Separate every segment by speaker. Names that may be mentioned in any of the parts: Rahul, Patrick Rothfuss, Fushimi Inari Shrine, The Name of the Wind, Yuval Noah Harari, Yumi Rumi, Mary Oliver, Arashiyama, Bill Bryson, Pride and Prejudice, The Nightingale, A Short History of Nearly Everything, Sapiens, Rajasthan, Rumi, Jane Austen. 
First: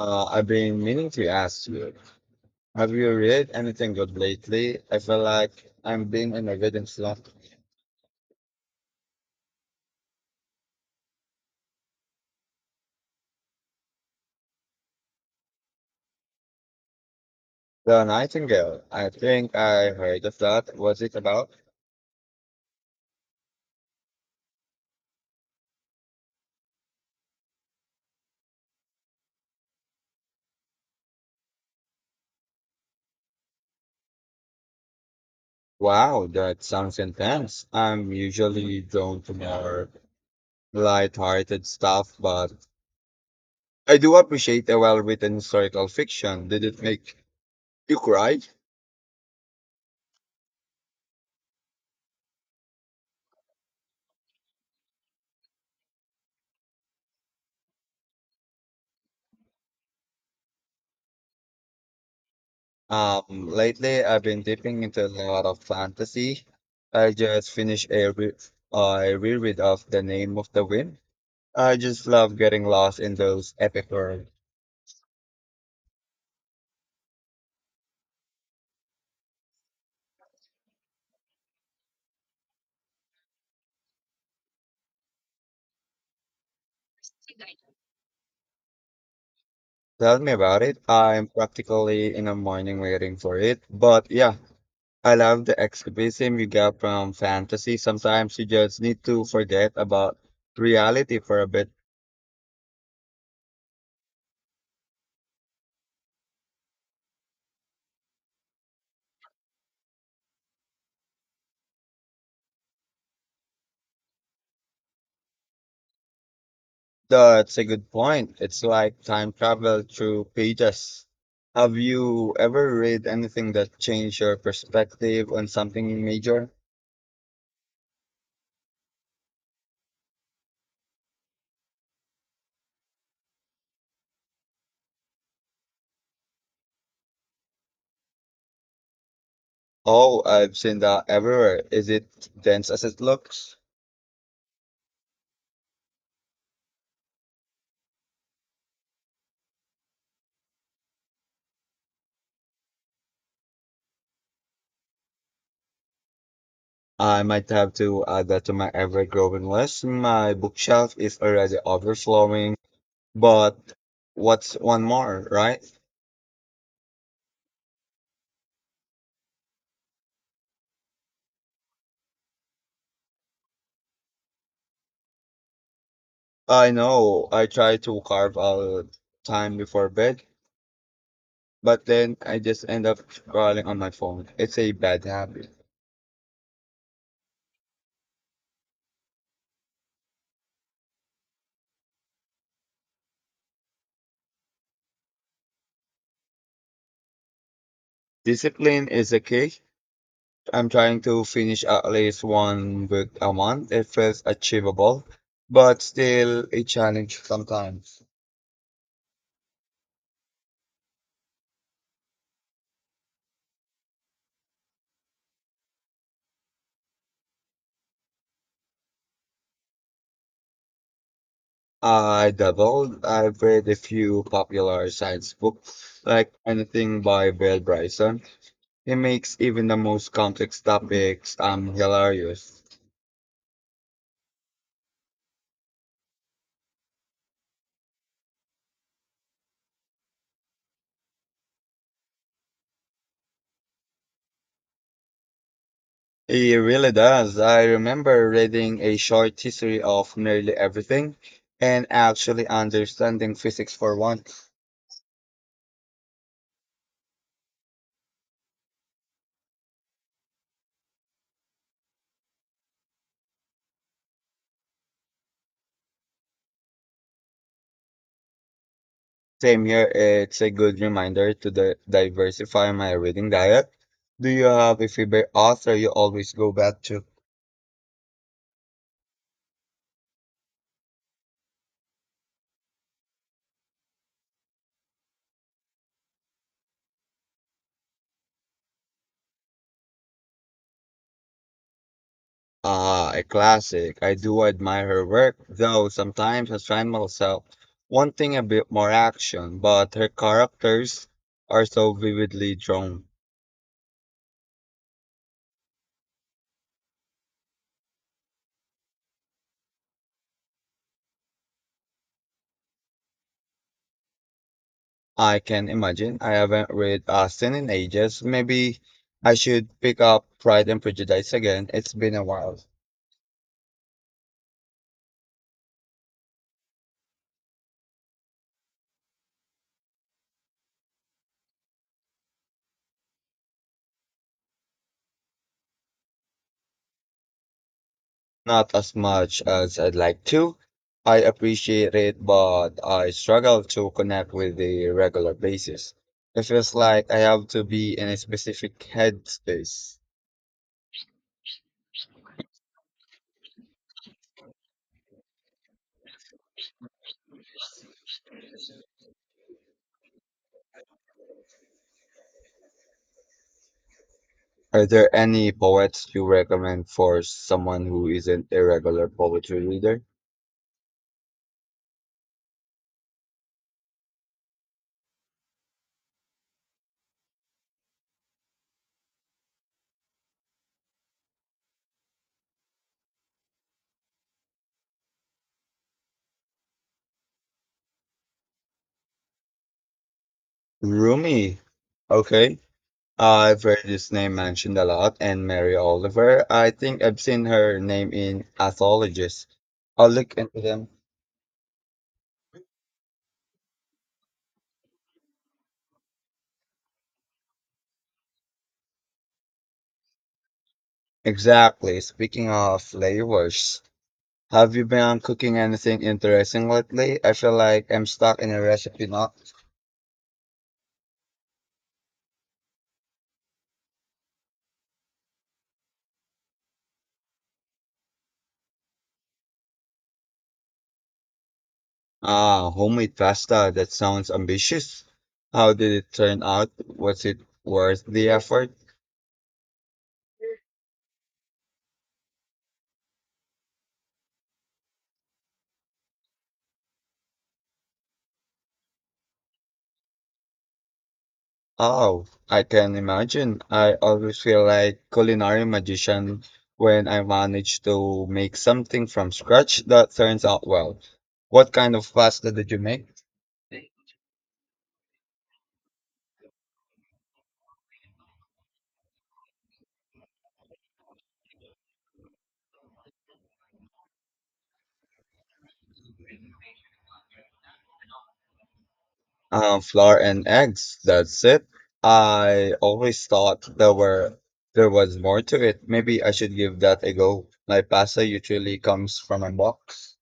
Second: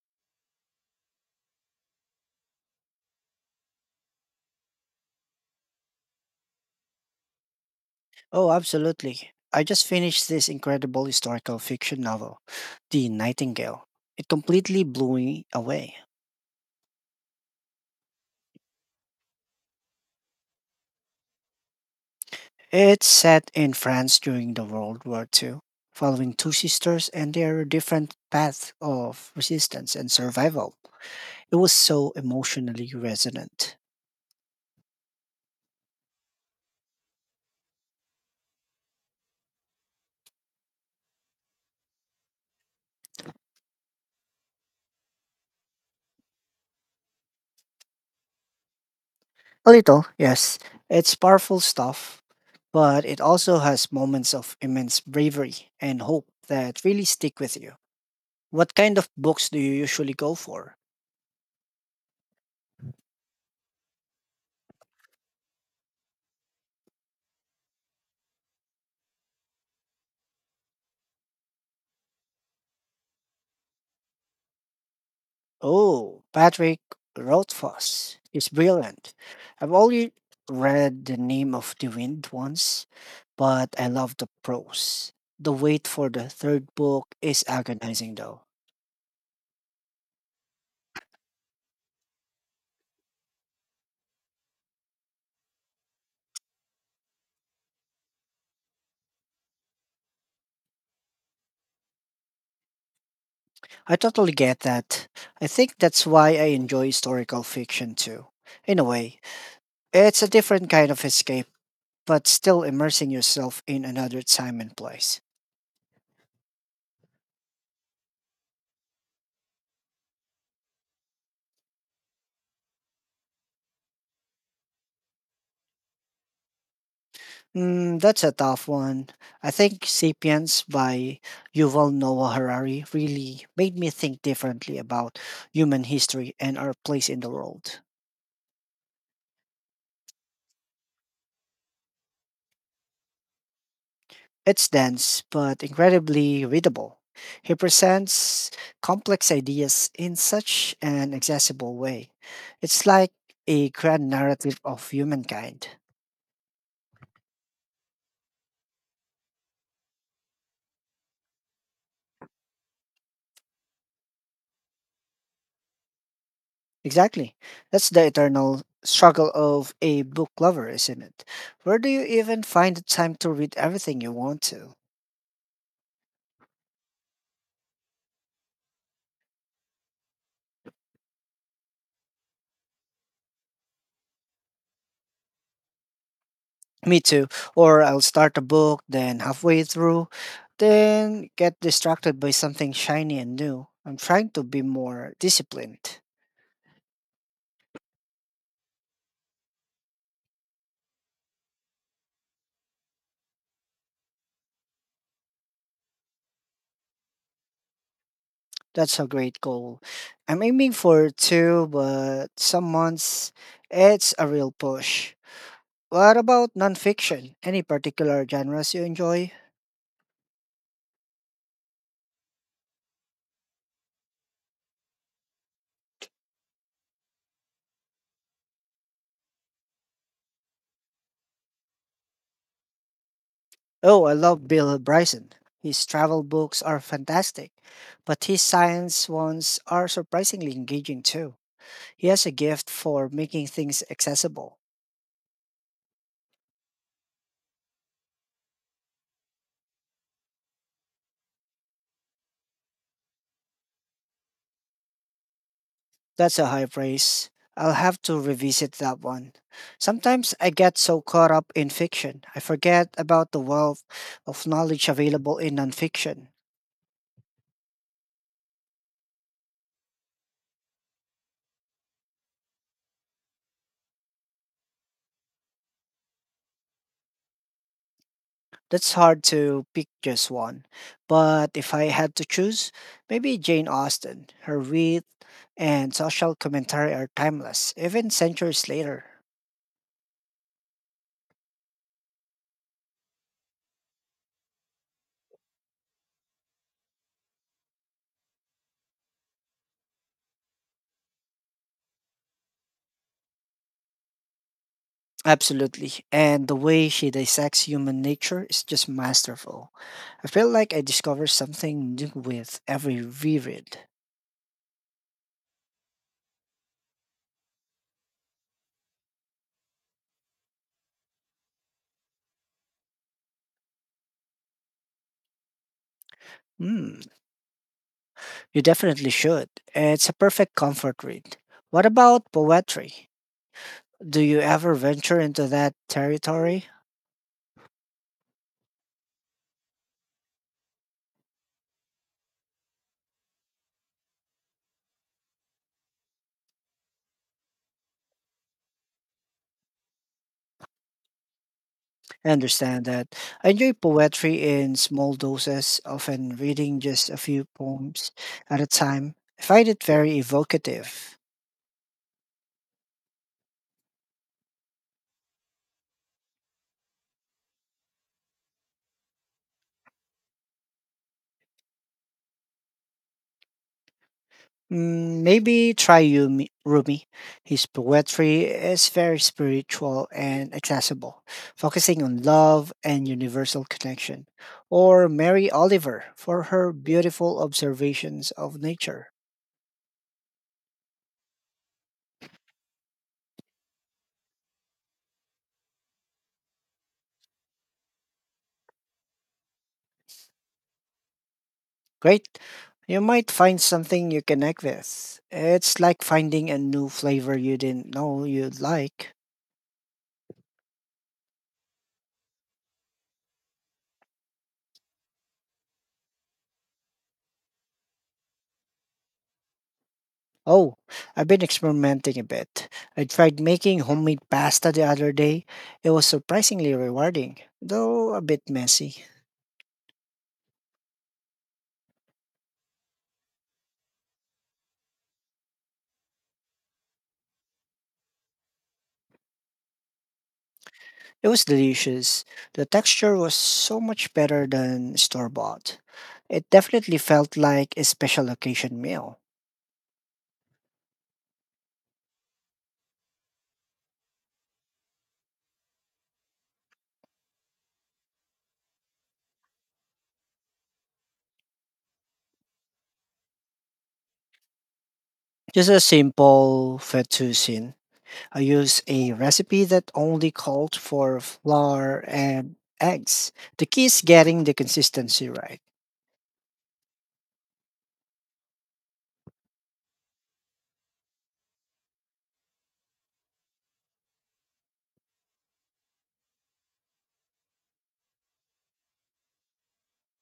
Speaker 1: I've been meaning to ask you, have you read anything good lately? I feel like I'm being in a reading slump.
Speaker 2: Oh, absolutely. I just finished this incredible historical fiction novel, The Nightingale. It completely blew me away.
Speaker 1: The Nightingale, I think I heard of that. What's it about?
Speaker 2: It's set in France during the World War II, following two sisters and their different paths of resistance and survival. It was so emotionally resonant.
Speaker 1: Wow, that sounds intense. I'm usually drawn to more light-hearted stuff, but I do appreciate a well-written historical fiction. Did it make you cry?
Speaker 2: A little, yes. It's powerful stuff, but it also has moments of immense bravery and hope that really stick with you. What kind of books do you usually go for?
Speaker 1: Lately I've been dipping into a lot of fantasy. I just finished a reread of The Name of the Wind. I just love getting lost in those epic worlds.
Speaker 2: Oh, Patrick Rothfuss is brilliant. I've only read The Name of the Wind once, but I love the prose. The wait for the third book is agonizing, though.
Speaker 1: Tell me about it. I'm practically in the morning waiting for it. But yeah, I love the escapism you get from fantasy. Sometimes you just need to forget about reality for a bit.
Speaker 2: I totally get that. I think that's why I enjoy historical fiction too. In a way, it's a different kind of escape, but still immersing yourself in another time and place.
Speaker 1: That's a good point. It's like time travel through pages. Have you ever read anything that changed your perspective on something major?
Speaker 2: That's a tough one. I think Sapiens by Yuval Noah Harari really made me think differently about human history and our place in the world.
Speaker 1: Oh, I've seen that everywhere. Is it dense as it looks?
Speaker 2: It's dense, but incredibly readable. He presents complex ideas in such an accessible way. It's like a grand narrative of humankind.
Speaker 1: I might have to add that to my ever-growing list. My bookshelf is already overflowing, but what's one more, right?
Speaker 2: Exactly. That's the eternal struggle of a book lover, isn't it? Where do you even find the time to read everything you want to?
Speaker 1: I know. I try to carve out time before bed but then I just end up scrolling on my phone. It's a bad habit.
Speaker 2: Me too. Or I'll start a book, then halfway through, then get distracted by something shiny and new. I'm trying to be more disciplined.
Speaker 1: Discipline is the key. I'm trying to finish at least one book a month. It feels achievable, but still a challenge sometimes.
Speaker 2: That's a great goal. I'm aiming for two, but some months it's a real push. What about nonfiction? Any particular genres you enjoy?
Speaker 1: I doubled. I've read a few popular science books, like anything by Bill Bryson. He makes even the most complex topics hilarious.
Speaker 2: Oh, I love Bill Bryson. His travel books are fantastic, but his science ones are surprisingly engaging too. He has a gift for making things accessible.
Speaker 1: It really does. I remember reading A Short History of Nearly Everything and actually understanding physics for once.
Speaker 2: That's a high praise. I'll have to revisit that one. Sometimes I get so caught up in fiction, I forget about the wealth of knowledge available in nonfiction.
Speaker 1: Same here, it's a good reminder to diversify my reading diet. Do you have a favorite author you always go back to?
Speaker 2: That's hard to pick just one. But if I had to choose, maybe Jane Austen. Her wit and social commentary are timeless, even centuries later.
Speaker 1: Ah, a classic. I do admire her work, though sometimes I find myself wanting a bit more action, but her characters are so vividly drawn.
Speaker 2: Absolutely. And the way she dissects human nature is just masterful. I feel like I discover something new with every reread.
Speaker 1: I can imagine. I haven't read Austen in ages. Maybe I should pick up Pride and Prejudice again. It's been a while.
Speaker 2: Hmm, you definitely should. It's a perfect comfort read. What about poetry? Do you ever venture into that territory?
Speaker 1: Not as much as I'd like to. I appreciate it, but I struggle to connect with the regular basis. It feels like I have to be in a specific headspace.
Speaker 2: I understand that. I enjoy poetry in small doses, often reading just a few poems at a time. I find it very evocative.
Speaker 1: Are there any poets you recommend for someone who isn't a regular poetry reader?
Speaker 2: Maybe try Yumi, Rumi. His poetry is very spiritual and accessible, focusing on love and universal connection. Or Mary Oliver for her beautiful observations of nature.
Speaker 1: Rumi. Okay. I've heard this name mentioned a lot, and Mary Oliver. I think I've seen her name in Anthologies. I'll look into them.
Speaker 2: Great. You might find something you connect with. It's like finding a new flavor you didn't know you'd like.
Speaker 1: Exactly. Speaking of flavors, have you been cooking anything interesting lately? I feel like I'm stuck in a recipe not
Speaker 2: Oh, I've been experimenting a bit. I tried making homemade pasta the other day. It was surprisingly rewarding, though a bit messy.
Speaker 1: ah homemade pasta. That sounds ambitious. How did it turn out? Was it worth the effort?
Speaker 2: It was delicious. The texture was so much better than store bought. It definitely felt like a special occasion meal.
Speaker 1: Oh, I can imagine. I always feel like culinary magician when I manage to make something from scratch that turns out well. What kind of pasta did you make?
Speaker 2: Just a simple fettuccine. I used a recipe that only called for flour and eggs. The key is getting the consistency right.
Speaker 1: Flour and eggs. That's it. I always thought there was more to it. Maybe I should give that a go. My pasta usually comes from a box.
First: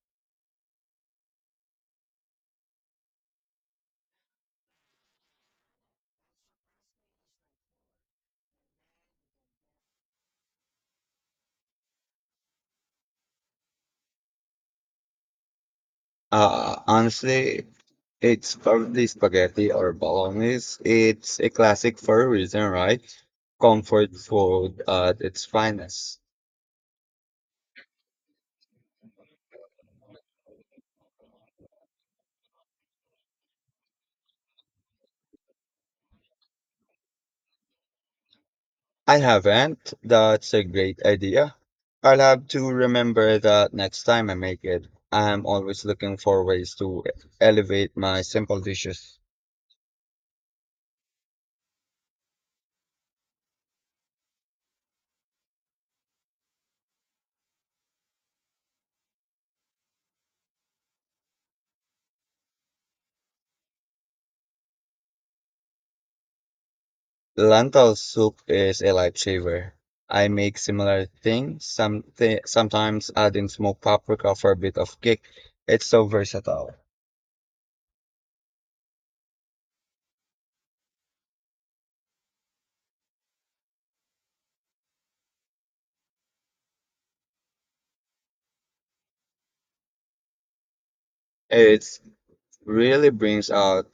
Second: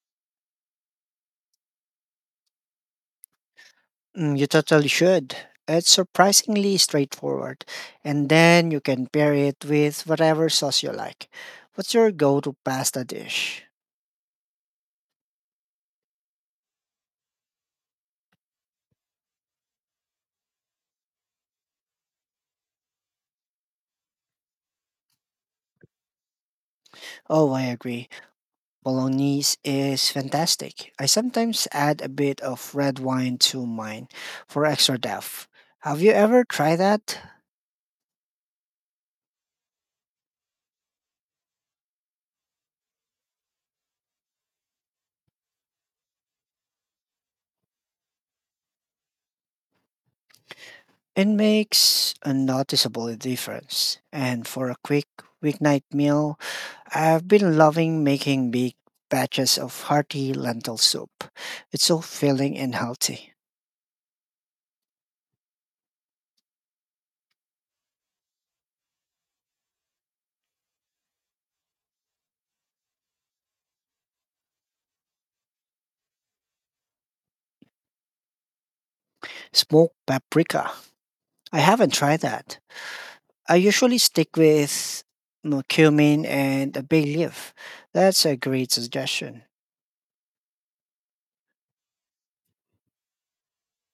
Speaker 2: You totally should. It's surprisingly straightforward. And then you can pair it with whatever sauce you like. What's your go to pasta dish?
Speaker 1: Honestly, it's probably spaghetti or bolognese. It's a classic for a reason, right? Comfort food at its finest.
Speaker 2: Oh, I agree. Bolognese is fantastic. I sometimes add a bit of red wine to mine for extra depth. Have you ever tried that?
Speaker 1: I haven't. That's a great idea. I'll have to remember that next time I make it. I'm always looking for ways to elevate my simple dishes.
Speaker 2: It makes a noticeable difference. And for a quick weeknight meal, I've been loving making big batches of hearty lentil soup. It's so filling and healthy.
Speaker 1: Lentil soup is a lifesaver. I make similar things, sometimes adding smoked paprika for a bit of kick. It's so versatile.
Speaker 2: Smoked paprika. I haven't tried that. I usually stick with cumin and a bay leaf. That's a great suggestion.
Speaker 1: It really brings out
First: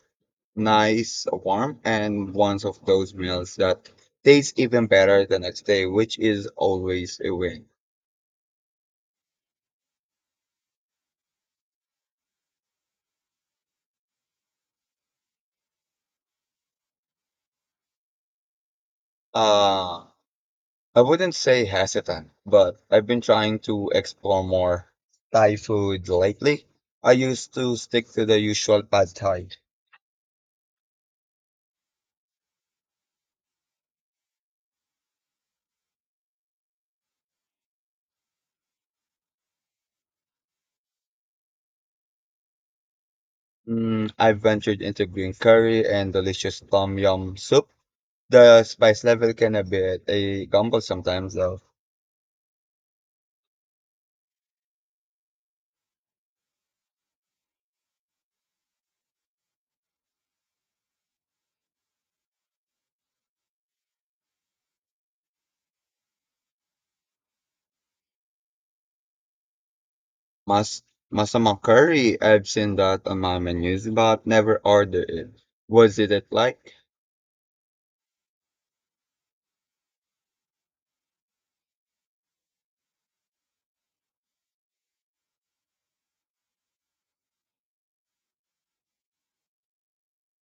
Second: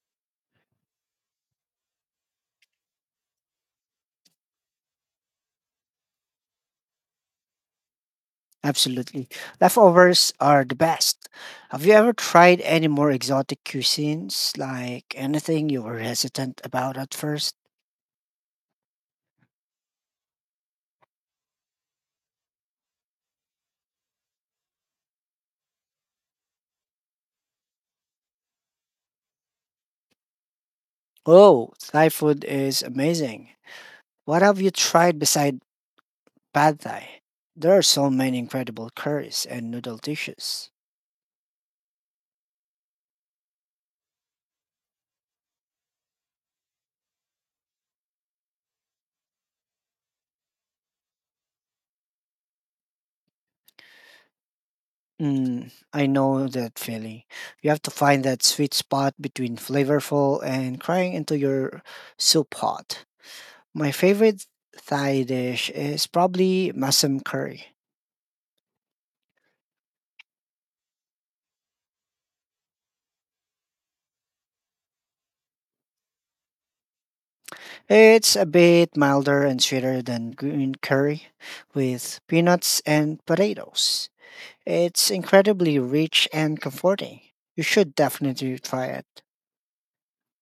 Speaker 1: nice warmth and ones of those meals that tastes even better the next day, which is always a win.
Speaker 2: Absolutely. Leftovers are the best. Have you ever tried any more exotic cuisines? Like anything you were hesitant about at first?
Speaker 1: Uh, I wouldn't say hesitant, but I've been trying to explore more Thai food lately. I used to stick to the usual pad thai.
Speaker 2: Oh, Thai food is amazing. What have you tried beside pad thai? There are so many incredible curries and noodle dishes.
Speaker 1: I've ventured into green curry and delicious tom yum soup. The spice level can be a bit a gamble sometimes, though.
Speaker 2: I know that feeling. You have to find that sweet spot between flavorful and crying into your soup pot. My favorite Thai dish is probably masam curry.
Speaker 1: Mas masama curry, I've seen that on my menus, but never ordered it. Was it like?
Speaker 2: It's a bit milder and sweeter than green curry with peanuts and potatoes. It's incredibly rich and comforting. You should definitely try it.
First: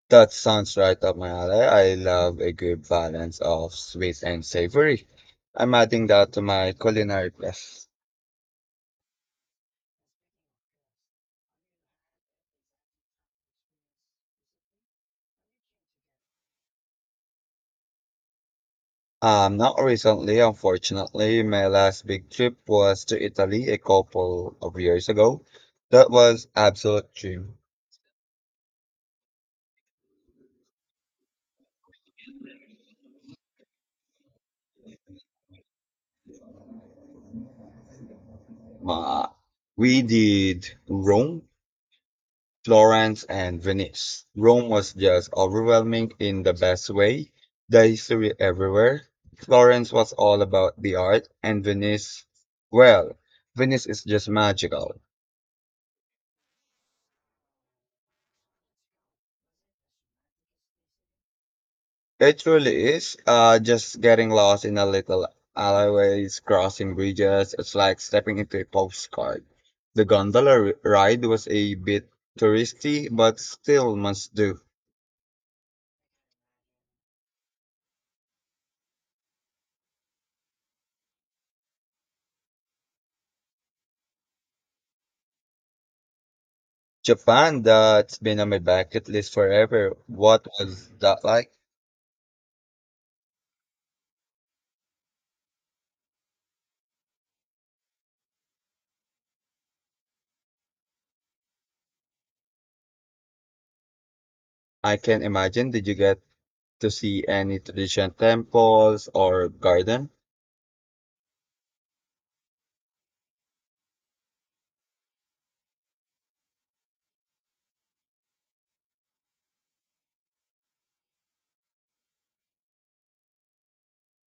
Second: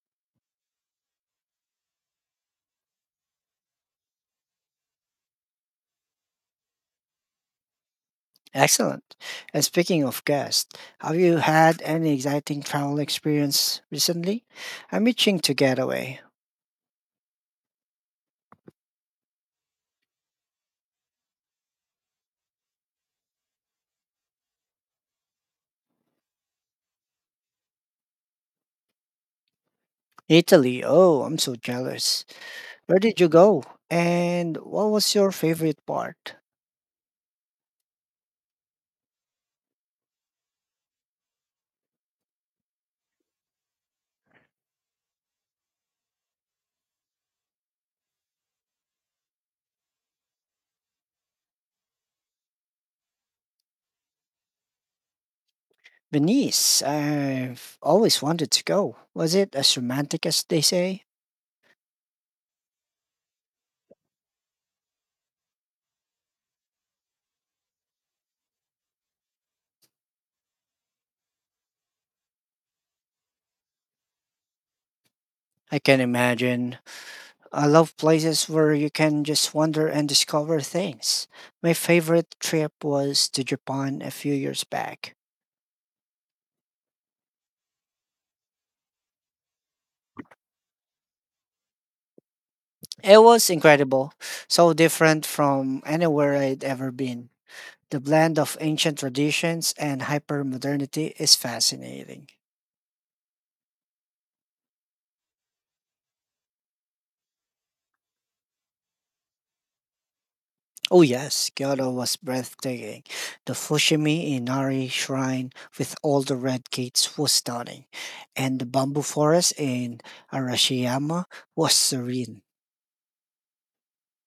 Speaker 1: That sounds right up my alley. I love a good balance of sweet and savory. I'm adding that to my culinary quest.
Speaker 2: Excellent. And speaking of guests, have you had any exciting travel experience recently? I'm itching to get away.
Speaker 1: Not recently, unfortunately. My last big trip was to Italy a couple of years ago. That was absolute dream.
Speaker 2: Italy. Oh, I'm so jealous. Where did you go? And what was your favorite part?
Speaker 1: Uh, we did Rome, Florence, and Venice. Rome was just overwhelming in the best way. The history everywhere. Florence was all about the art, and Venice, well, Venice is just magical.
Speaker 2: Venice. I've always wanted to go. Was it as romantic as they say?
Speaker 1: It truly is. Just getting lost in a little alleyways, crossing bridges. It's like stepping into a postcard. The ride was a bit touristy, but still must do.
Speaker 2: I can imagine. I love places where you can just wander and discover things. My favorite trip was to Japan a few years back.
Speaker 1: Japan, that's been on my bucket list forever. What was that like?
Speaker 2: It was incredible, so different from anywhere I'd ever been. The blend of ancient traditions and hyper modernity is fascinating.
Speaker 1: I can imagine. Did you get to see any traditional temples or garden?
Speaker 2: Oh, yes, Kyoto was breathtaking. The Fushimi Inari Shrine with all the red gates was stunning, and the bamboo forest in Arashiyama was serene.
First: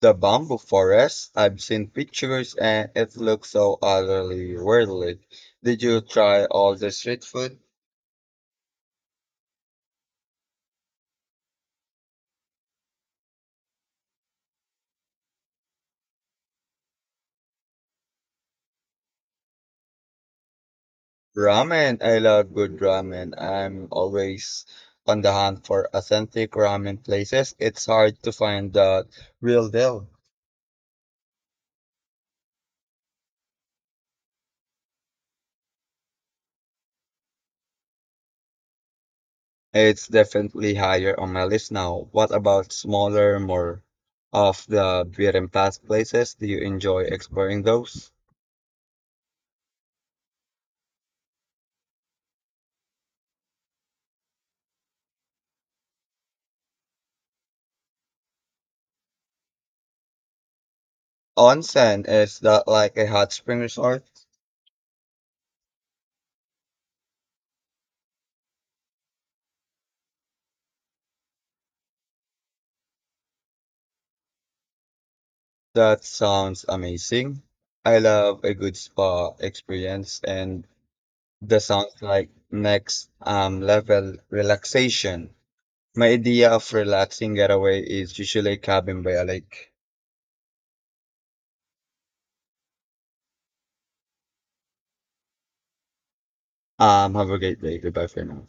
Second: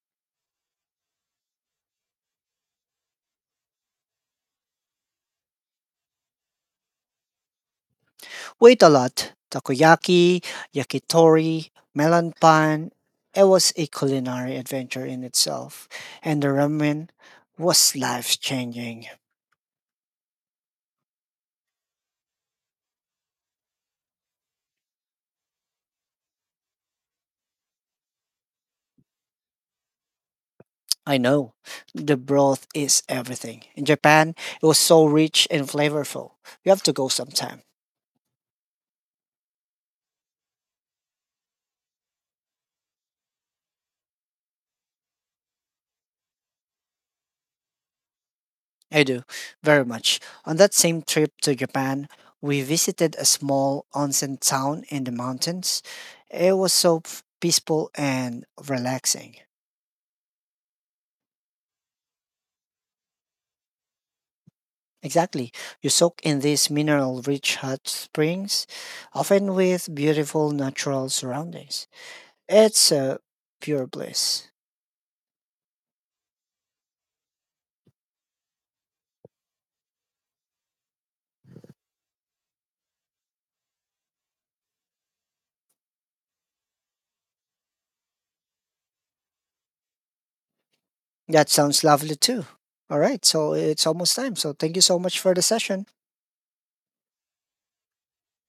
Speaker 1: The bamboo forest. I've seen pictures and it looks so utterly worldly. Did you try all the street food?
Speaker 2: Wait a lot. Takoyaki, yakitori, melon pan. It was a culinary adventure in itself, and the ramen was life changing.
Speaker 1: Ramen. I love good ramen. I'm always on the hunt for authentic ramen places. It's hard to find the real deal.
Speaker 2: I know. The broth is everything. In Japan, it was so rich and flavorful. You have to go sometime.
Speaker 1: It's definitely higher on my list now. What about smaller, more of the beaten path places? Do you enjoy exploring those?
Speaker 2: I do, very much. On that same trip to Japan, we visited a small onsen town in the mountains. It was so peaceful and relaxing.
Speaker 1: Onsen, is that like a hot spring resort?
Speaker 2: Exactly. You soak in these mineral rich hot springs, often with beautiful natural surroundings. It's pure bliss.
Speaker 1: That sounds amazing. I love a good spa experience and that sounds like next level relaxation. My idea of relaxing getaway is usually a cabin by a lake.
Speaker 2: That sounds lovely too. All right, so it's almost time. So thank you so much for the session.
Speaker 1: Have a great day. Goodbye for now.